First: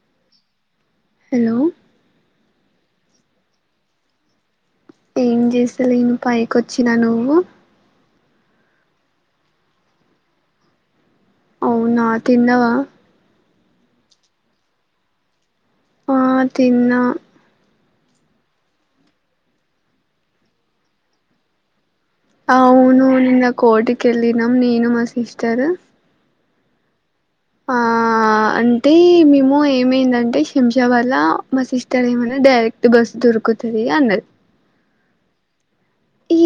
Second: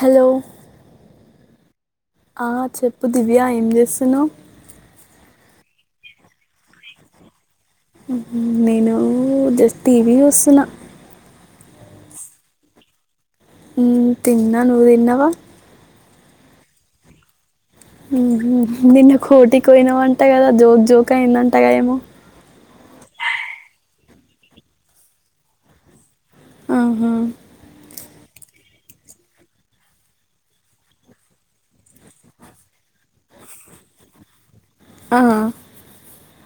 Hello hello ఆ చెప్పు దివ్య ఏం చేస్తున్నావ్ ఏం చేస్తాలేను పైకొచ్చినా నువ్వు ఊహూ నేను జస్ట్ టీ వీ వస్తున్నా అవునా తిన్నావా ఉమ్ తిన్నా నువ్ తిన్నావా ఆ తిన్నా ఊహూ నిన్న కోఠి కి వోయినవంట కదా జోక్ జోకయ్యిందంటగా ఏమో అవును నిన్న కోఠి కెళ్ళినం నేను మా సిస్టర్ ఆహా ఆ అంటే మేము ఏమైందంటే శంషాబాద్ ల మా సిస్టర్ ఏమనే డైరెక్ట్ బస్సు దొరుకుతుది అన్నది ఆ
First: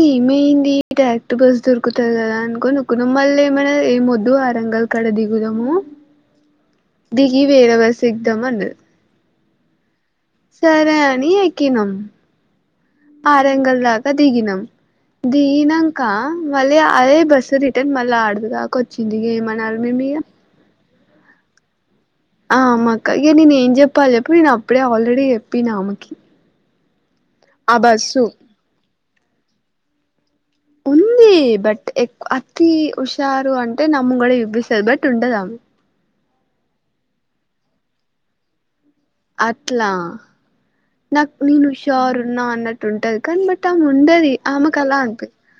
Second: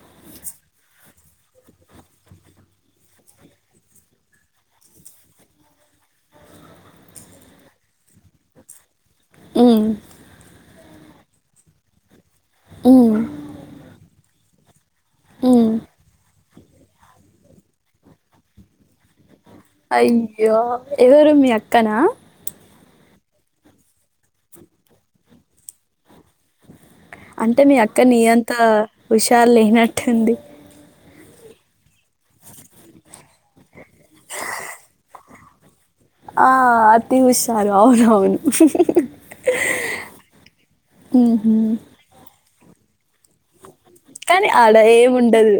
ఏమైయింది డైరెక్ట్ బస్ దొరుకుతది కదా అనుకోని ఊక్కున్నాం మళ్ళి ఏమనే ఏమొద్దు ఆరంగల్ కడ దిగుదాము దిగి వేరే బస్ ఎగ్దాము అన్నది మ్, సరే అని ఎక్కినం మ్, ఆరంగల్ దాకా దిగినం మ్. దిగినంక మళ్ళీ అదే బస్సు రిటర్న్ మళ్ళ అడది దాకొచ్చింది ఏమ అయ్యో ఎవరు మీ అక్కనా ఆ మా అక్క ఇగ నేను ఏం చెప్పాలి చెప్పు నేను అప్పుడే ఆల్రెడీ చెప్పిన ఆమెకి అంటే ఆ మీ అక్క నీ బస్సు అంత హుషారు లేనట్టుంది ఉంది బట్ ఎ అతి హుషారు అంటే నా ముంగడే ఇబ్బిస్తాది బట్ ఉంటదామె ఆ అతి హుషారు అవును అవును అట్లా నాకు మ్హూ. నేను హుషారున్నా అన్నట్ టుంటాది కానీ బట్ ట్టం ఉండది కానీ ఆడ ఆమెకు అలా అనిపిత్ ఏముండదు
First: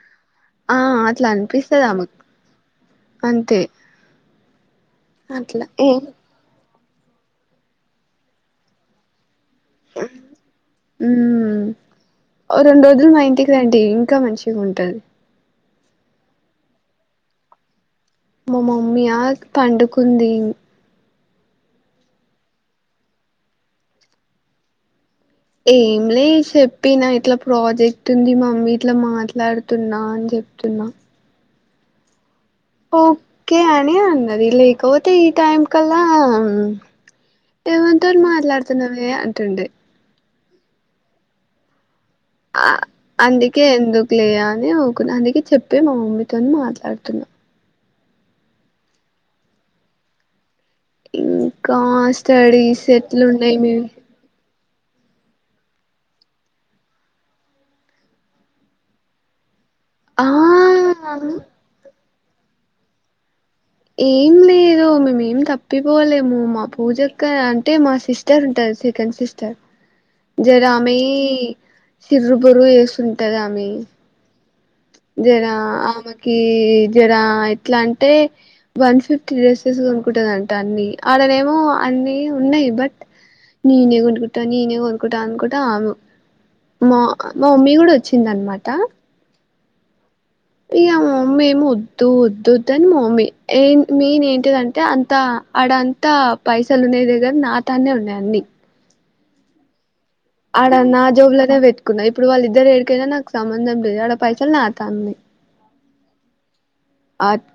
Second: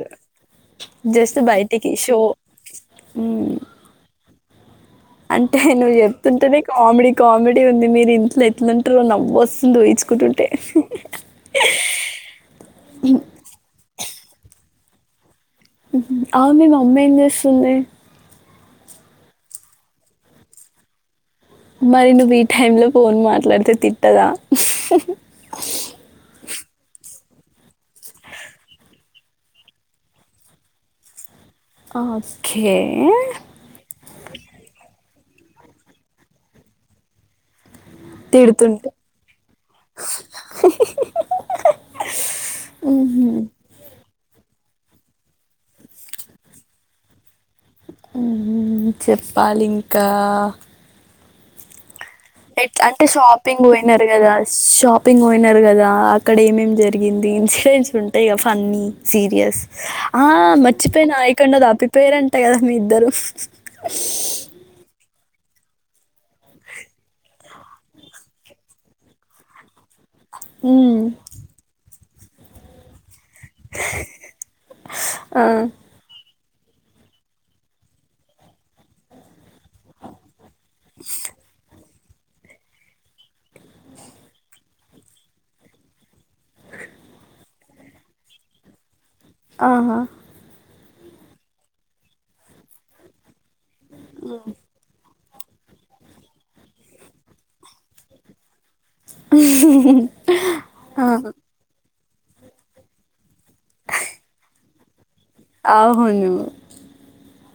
ఆ అట్లా జస్ట్ అనిపిస్తది బయటికి ఆమెకు షో మ్. అంతే అంటే అట్లా ఏ నువ్వ్ చెప్తుంటేనే కామెడీ కామెడీ ఉంది మీరు ఇంట్లో ఎట్లుంటారో నవ్ స్తు దోయిచుకుంటుంటే ఉమ్ ఓ రెండు రోజులు మా ఇంటికి రండి ఇంకా మంచిగా ఉంటుంది అవు మీకు అమ్మాయి ఏం చేస్తుంది మా మమ్మయా పండుకుంది మరి నువ్వు ఈ టైం లో ఫోన్ మాట్లాడితే తిట్టదా ఏం లే చెప్పిన ఇట్లా ప్రాజెక్ట్ ఉంది మమ్మీ ఇట్లా మాట్లాడుతున్నా అని చెప్తున్నా ఆ ఓకే అని అన్నది లేకవొ టీ టైం కల్లా ఎవనితోని తిడుతుంటే మాట్లాడుతున్నవే అంటుండె ఆ అందుకే ఎందుకు లేయా దే ఊకున్నా అందుకే చెప్పే మా మమ్మీతోని మాట్లాడుతున్నా ఊహూ చెప్పాలింకా ఇంకా ఎట్ స్టడీస్ అంటే ఎట్లున్నాయి షాపింగ్ మీవి పోయినారు కదా షాపింగ్ పోయినారు కదా అక్కడ ఏమేం జరిగింది ఇన్సిడెంట్స్ ఉంటాయి కద ఫన్నీ సీరియస్ ఆ మచ్చిపోనా ఆ అయికండ దాపి పేరెంట కదమ్ మీ ఇద్దరు ఏం లేదు మేమేం తప్పిపోలేము మా పూజక్క అంటే మా సిస్టర్ ఉంటది సెకండ్ సిస్టర్ జరామ మ్మ్, [unintelligible] ంటద జరా ఆ జడ ఎట్లా అంటే వన్ ఫిఫ్టీ డేస్ తీసుకునుకుంటుందంట అన్ని ఆడనే ఏమో అన్ని ఉన్నాయి బట్ నేనే కొనుకుంటా నేనే కొనుకుంటా అనుకుంటా మా మా మమ్మీ కూడా వచ్చింద అనమాట ఆహా ఇ ఆ మమ్మీ ఏమి వద్దు వద్ద్ అని మమ్మీ ఏ మెయిన్ ఏంటిదంటే అంత అడంతా పైసలు ఉన్న దగ్గర నా తానే ఉన్నాయి అన్నన్ని అడ నా జోబ్ల తవట్ కుయి ఇప్పుడు వాళ్ళిద్దరు ఎ ఏడికైనా నాకు సంబంధం లేదు ఆడ పైసలు నాత అన్నాయి అవును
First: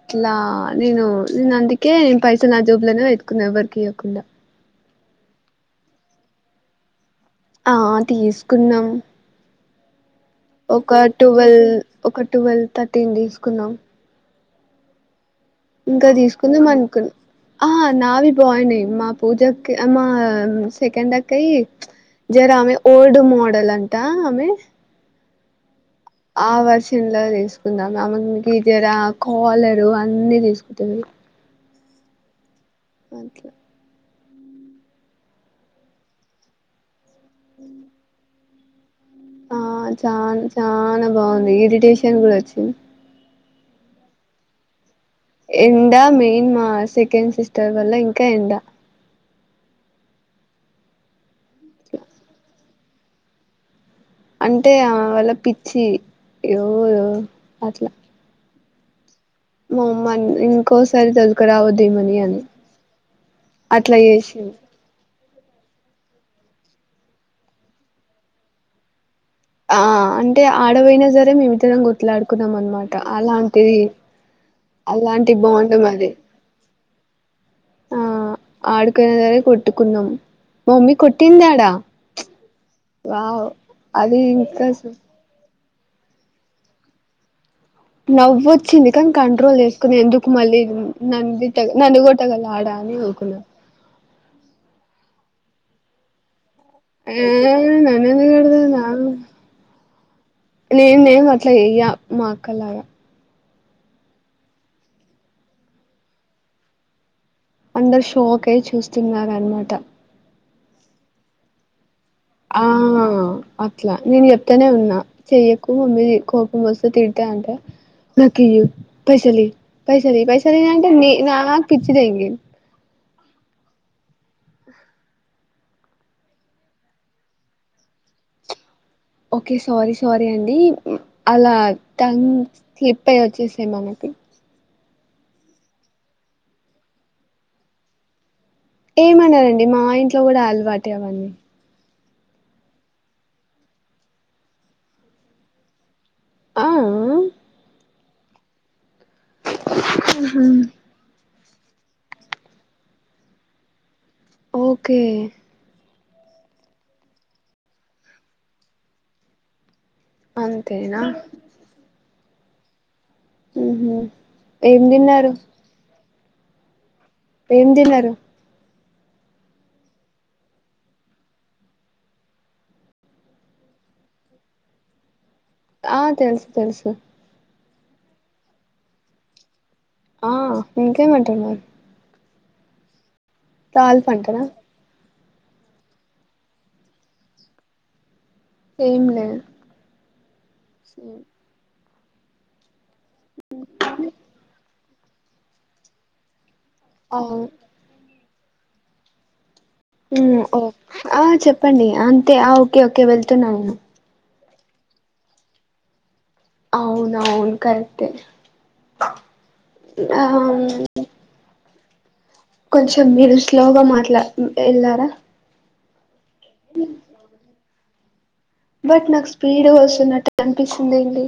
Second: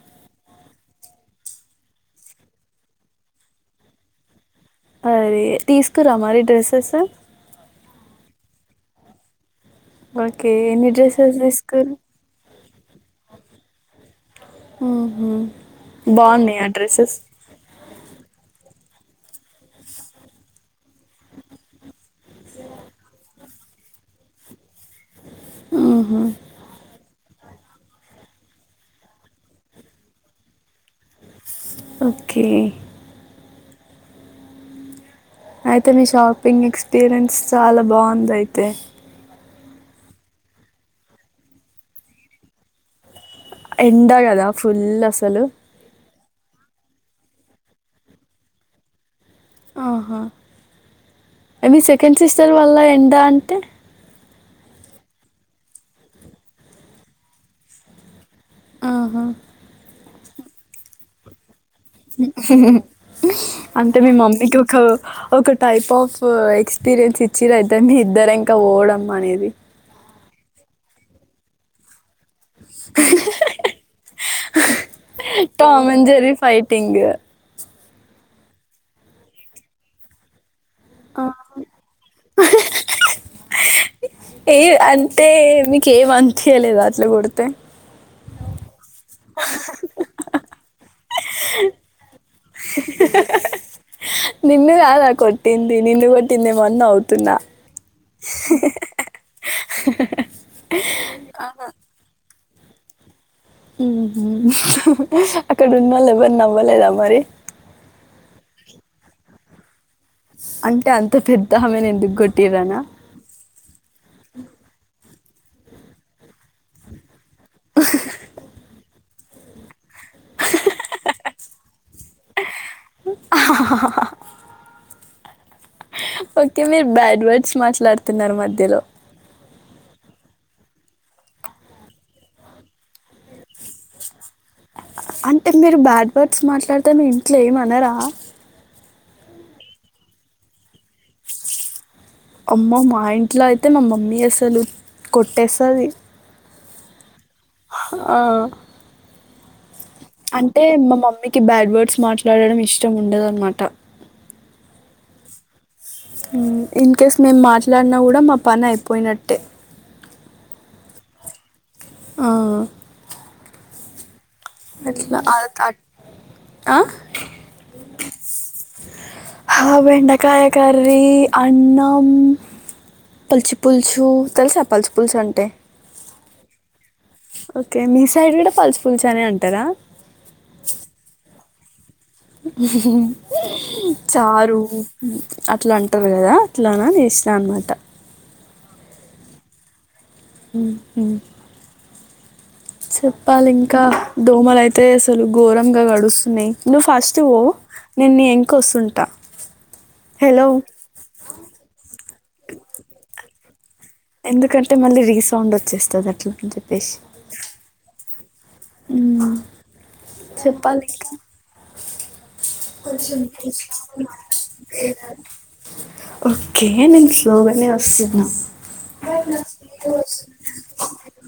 ఇట్లా నేను నేను అందుకే నేను పైసా నా జోబులోనే వెతుకున్నా ఎ వర్కి ఇవ్యకుండా అరే తీసుకురా మరి డ్రెస్సెస్ ఆ తీసుకుందాం ఓకే ఎన్ని ఒక డ్రెస్సెస్ టువెల్ర్ తీసుకురు ఒక టువెల్వ్ థర్టీని తీసుకున్నాం హుహు ఇంకా తీసుకుంది మనుకుని ఆ నావి పోయినే మా పూజ మా సెకడాక జరా అమె ఓల్డ్ మోడల్ అ టా అమె ఆవాసల్లోసు తీకుాం అమ్కి ఇర కోళరు అన్ని తీసుకుంట ఓకే మట్లో అయితే మీ షాపింగ్ ఎక్స్పీరియన్స్ చాలా బాగుంది అయితే ఆ చా చానా బాగుంది ఇరిటేషన్ కూడా వచ్చింది ఎండ కదా ఫుల్ అసలు ఎండ మీ నేను మా సెకండ్ సిస్టర్ వల్ల ఇంకా ఎండ ఆహా మీ సెకండ్ సిస్టర్ వల్ల ఎండ అంటే అంటే వల్ల పిచ్చి ఇగో అట్లా ఆహా పోమ్మను ఇంకోసారి తోలుకరావద్దు అట్లా అంటే మీ చేసింది మమ్మీకి ఒక ఒక టైప్ ఆఫ్ ఎక్స్పీరియన్స్ ఇచ్చి రైతే మీ ఇద్దరు ఇంకా ఓడం అనేది ఆ అంటే ఆడ వోయిన సరే మే మిద్దరం కొట్ మాట్లాడుకున్నాం అన్మట అలాంటిది అలాంటి బాండ్ టామ్ అండ్ మాది జెర్రీ ఫైటింగ్ ఆ ఆడికెనసరే కొట్టుకున్నాం మా మమ్మీ కొట్టిందాడ వావ్ అది ఏ ఇంకా అంతే మీ కేం అన్పియలేద అట్లా కొడితే నవ్వుత్ చింది కని కంట్రోల్ చేసుకుని ఎందుకు మళ్ళీ నంది తగ ననుకోటు నిన్ను కాదా కొట్ ఇంది నిన్ను కొటిందేమో ఆ నన్నెందుకు తిడుతది నా నేనేం అట్లా చేయ్యా మా అక్క లాగ హు అక్కడ ఉన్నాళ్ళ ఎవరి నవ్వలేద మరి అందరు షోక్ అయి చూస్తున్నారు అన్నామాట అంటే అంత పెద్ద ఆమె ఎందుకు ఆ కొట్టిరనా అట్లా నేను చెప్తానే ఉన్నా చెయకు మమ్మీ తిడు కోపం వస్తె తిడు తే అంటే నాకి పైసలి పైస లి పైస లి అంటే నే నాకు పిచ్చి! ! ! ! ! ! ! ! ! ఆ ఓకే మీరు బ్యాడ్ వర్డ్స్ మాట్లాడుతున్నారు మధ్యలో ఓకే స్వారీ స్వారీ అండి అలా టంగ్ స్లిప్ అయి వచ్చేసి ఏమో మే బి అంటే మీరు బ్యాడ్ వర్డ్స్ మాట్లాడితే మీ ఇంట్లో ఏమనరా ఏమన రండి మా ఇంట్లో కూడా అలవాటే అవన్నీ అమ్మో మా ఇంట్లో అయితే మా మమ్మీ అసలు కొట్టేస్తది ఆ ఆ అంటే మా మమ్మీ కి బ్యాడ్ వర్డ్స్ మాట్లాడటడం ఇష్టం ఉండదన్నమాట ఓకే ఇన్ కేేస్ మేము మాట్లాడినా కూడా మా పని అయిపోయినట్టే అంతే నా ఆ ఉహు ఏం అట్లా తిన్నారు ఆ ఆ. ఏం తిన్నారు. బెండకాయ కర్రీ అన్నం పచ్చిపులుసు తెలుసా పచ్చిపులుసు అంటే. ఆ తెలుసు తెలుసు. ఓకే మీ సైడ్ కూడా పచ్చి పులుసే అనే అంటారా. ఆ ఇంకే మీ అంటారు మరి. హుహు. తాలిపంటనా చారు అట్లా అంటారు కదా అట్లాన చేసిన అన్నమాట. ఏం లేదు. హు హు చెప్పాలి ఇంకా దోమలు అయితే. తే అసలు ఘోరంగాగా గడుస్తున్నాయి. నువ్వు ఫస్ట్ వో అవును నేను ఎం. కోసుంటా. ఊ ఓ ఆ చెప్పండి అం. తే ఓకే ఓకే వెళ్తున్నా నేను. ఎందుకంటే మళ్ళీ రీసౌండ్ వచ్చేస్తుంది అట్లా. అని అవును అవును కరెక్టే హు ఆ చెప్పాలి ఇంకా. కొంచం మీరు స్లోగా మాట్లా వెళ్లారా. ఓకే నేను స్లోగానే వస్తున్న. నా. బట్ నాకు స్పీడ్ వస్తున్నట్టు అనిపిస్తుంది ఏంది.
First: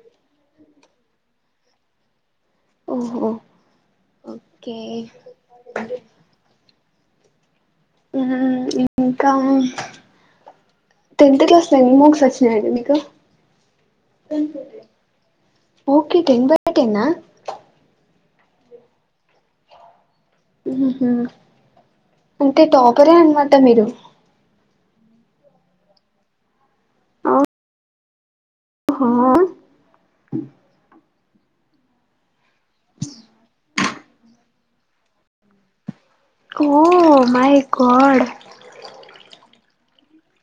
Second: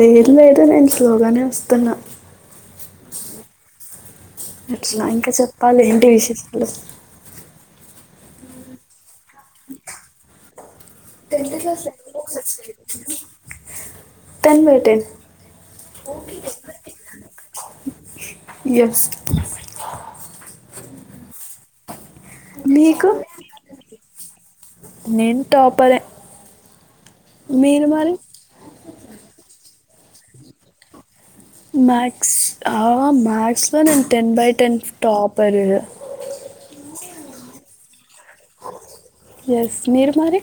లేదు లేదు నేను స్లోగానే వస్తున్న. ఓహో. ఓకే అట్లా ఇంకా చెప్పాలి ఏంటి విశేషాలు. మ్మ్ హ్మ్ ఇంకా టెన్త్ క్లాస్లో ఎన్ని మార్క్స్ వచ్చినాయండి మీకు ten by ten okay tenth by టెన్నా. ఎస్. మ్మ్ హ్మ్ అంటే మీకు టాపరే అనమాట మీరు. నేను టాపరే మీరు మరి. ఓ హా. మక్స్ మథస్లో నేను ten by ten topper. Oh my god. Yes మీరు మరి.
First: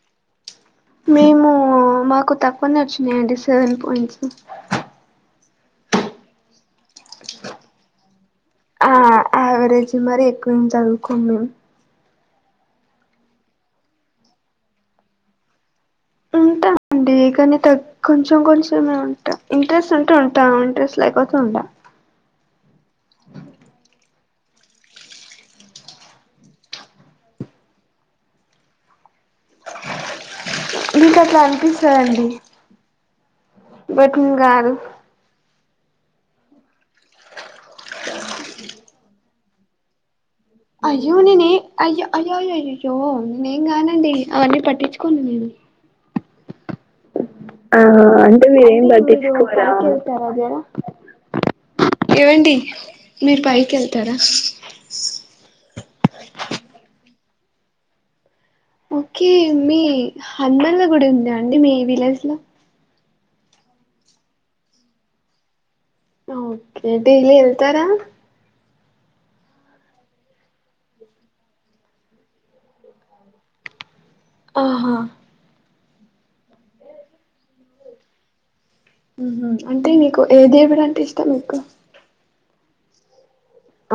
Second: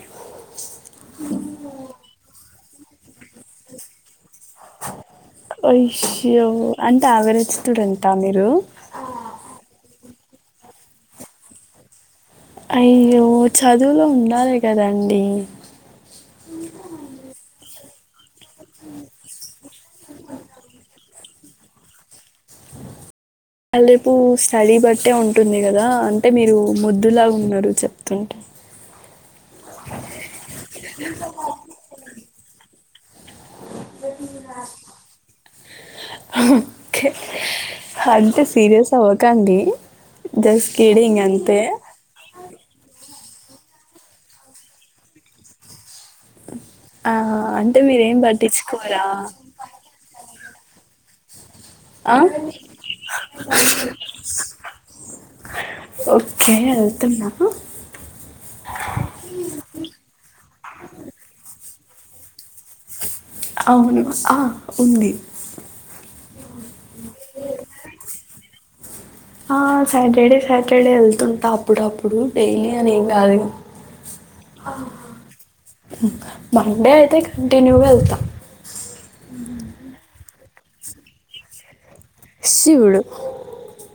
మేము మాకు తక్కు డుచ్చినా అండి సవన్ పాయింట్స్ యషో అంటే అయావరేజ్ స్టూడెంట్ మీరు రు ఆ యావరేజ్ మరి ఎక్కువ ఎం చదువుకొను అయ్యో చదువులో ఉండాలి కద అండి ఉంటా అండి కానీ తగ్ కొంచెం కొంచెంే ఉంటా ఇంట్రెస్ట్ ఉంటే ఉంటా ఇంట్రెస్ట్ లేకపోతే ఉండా రేపు స్టడీ బట్టే ఉంటుంది కదా అంటే మీరు ముద్దులా ఉన్నారు చెప్తుంటే మీక అట్లా అనిపిస్తదండి బటన్ంగారు ఓకే అంటే సీరియస్ అవ్వకండి జస్ట్ అయ్యో కిడ్డింగ్ నేను అంతే. ఏం అయి అయ్యేయో అయ్యాయో నేం నండి అవన్నీ పట్టించుకోం నేను ఆ! అంటే ఆ మీరేం అంటే మీరేం పట్టించుకోరా? పట్టించుకోరా వాగెరా ఆ పైకి వెళ్తారా ఓకే వెళ్తున్నా ఓకే మీ హనుమన్ల గుడి ఉందా అండి మీ విలేజ్ లో అవును ఆ ఉంది ఓకే డైలీ వెళ్తారా ఆ సాటర్డే సాటర్డే వెళ్తుంటా అప్పుడప్పుడు డైలీ అని ఏం కాదు ఆహా మండే అయితే కంటన్యూ గా వెళ్తా అంటే నీకు ఏ దేవుడు అంటే ఇష్టం మీకు శివుడు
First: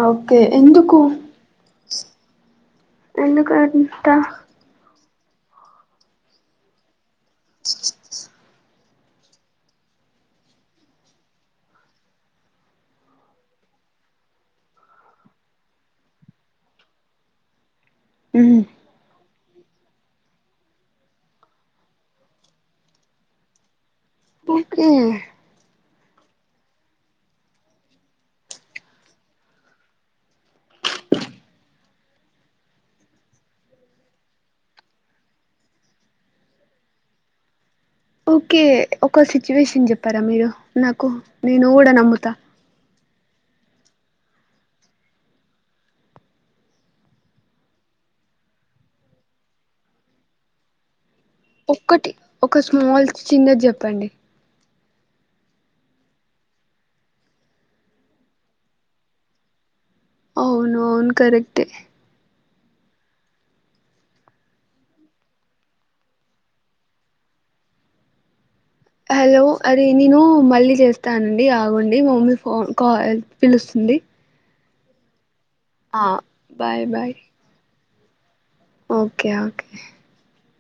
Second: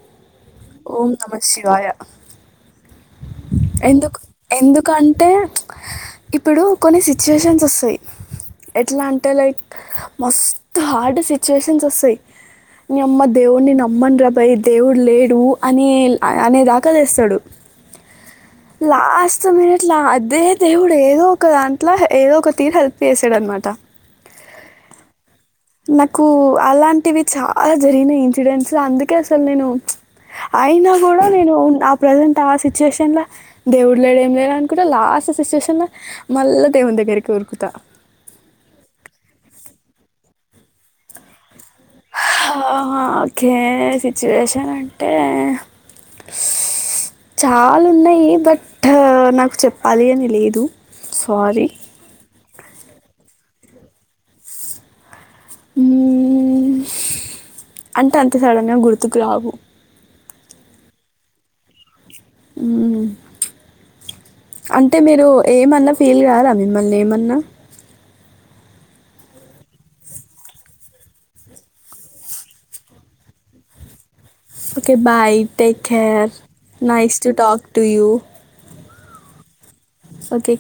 అవు కే ఎందుకు ఓం నమ శివాయ ఎందుకంట ఎందుకు ఎందుకం టే ఇప్పుడు కొన్ని సి సిచ్యువేషన్స్ వస్తాయి ఎట్లా అంటే లైక్ మస్తు హార్డ్ సిచ్యుయేషన్స్ వస్తాయి నీ అమ్మ దేవుడిని నమ్మను రాబయయి దేవుడు లేడు అని అనే దాకతేస్థాడు మ్మ్. లాస్ ట మమట్లా అదే దేవుడు ఏదో ఒక దాంట్లో ఏదో ఒక తీరు హెల్ప్ చేసాడు అనమాట ఓకే నాకు అలాంటివి చాలా జరిగిన ఇన్సిడెంట్స్ అందుకే అసలు నేను అయినా కూడా నేను ఆ ప్రజెంట్ ఆ సిచ్యుయేషన్ లో దేవుడు లేడ ఏం లేదు అనుకుంటే లాస్ట్ సిచ్యుయేషన్ లో మళ్ళా దేవుని దగ్గరికి ఉరుకుతా ఓకే ఒక సిచ్యువేషన్ చెప్పారా మీరు నాకు నేను కుడా నముతా ఆ ఓకే సిచ్యువేషన్ అంటే చాలా ఉన్నాయి బట్ నాకు చెప్పాలి అని లేదు సారీ. ఒక్కటి ఒక స్మాల్ చిన్న జప్ ముప్పండి ఉమ్ అంటే అంతే సడన్ గా గుర్తుకు రావు అవును అవును కరెక్ట్ ఏ ఉమ్ అంటే మీరు ఏమన్నా ఫీల్ కారా మిమ్మల్ని ఏమన్నా హలో అది నేను మళ్ళీ చేస్తానండి ఆగండి మా మమ్మీ ఫోన్ కాల్ పిలుస్తుంది ఓకే బాయ్ టేక్ ఆ care bye bye nice to talk to you okay okay okay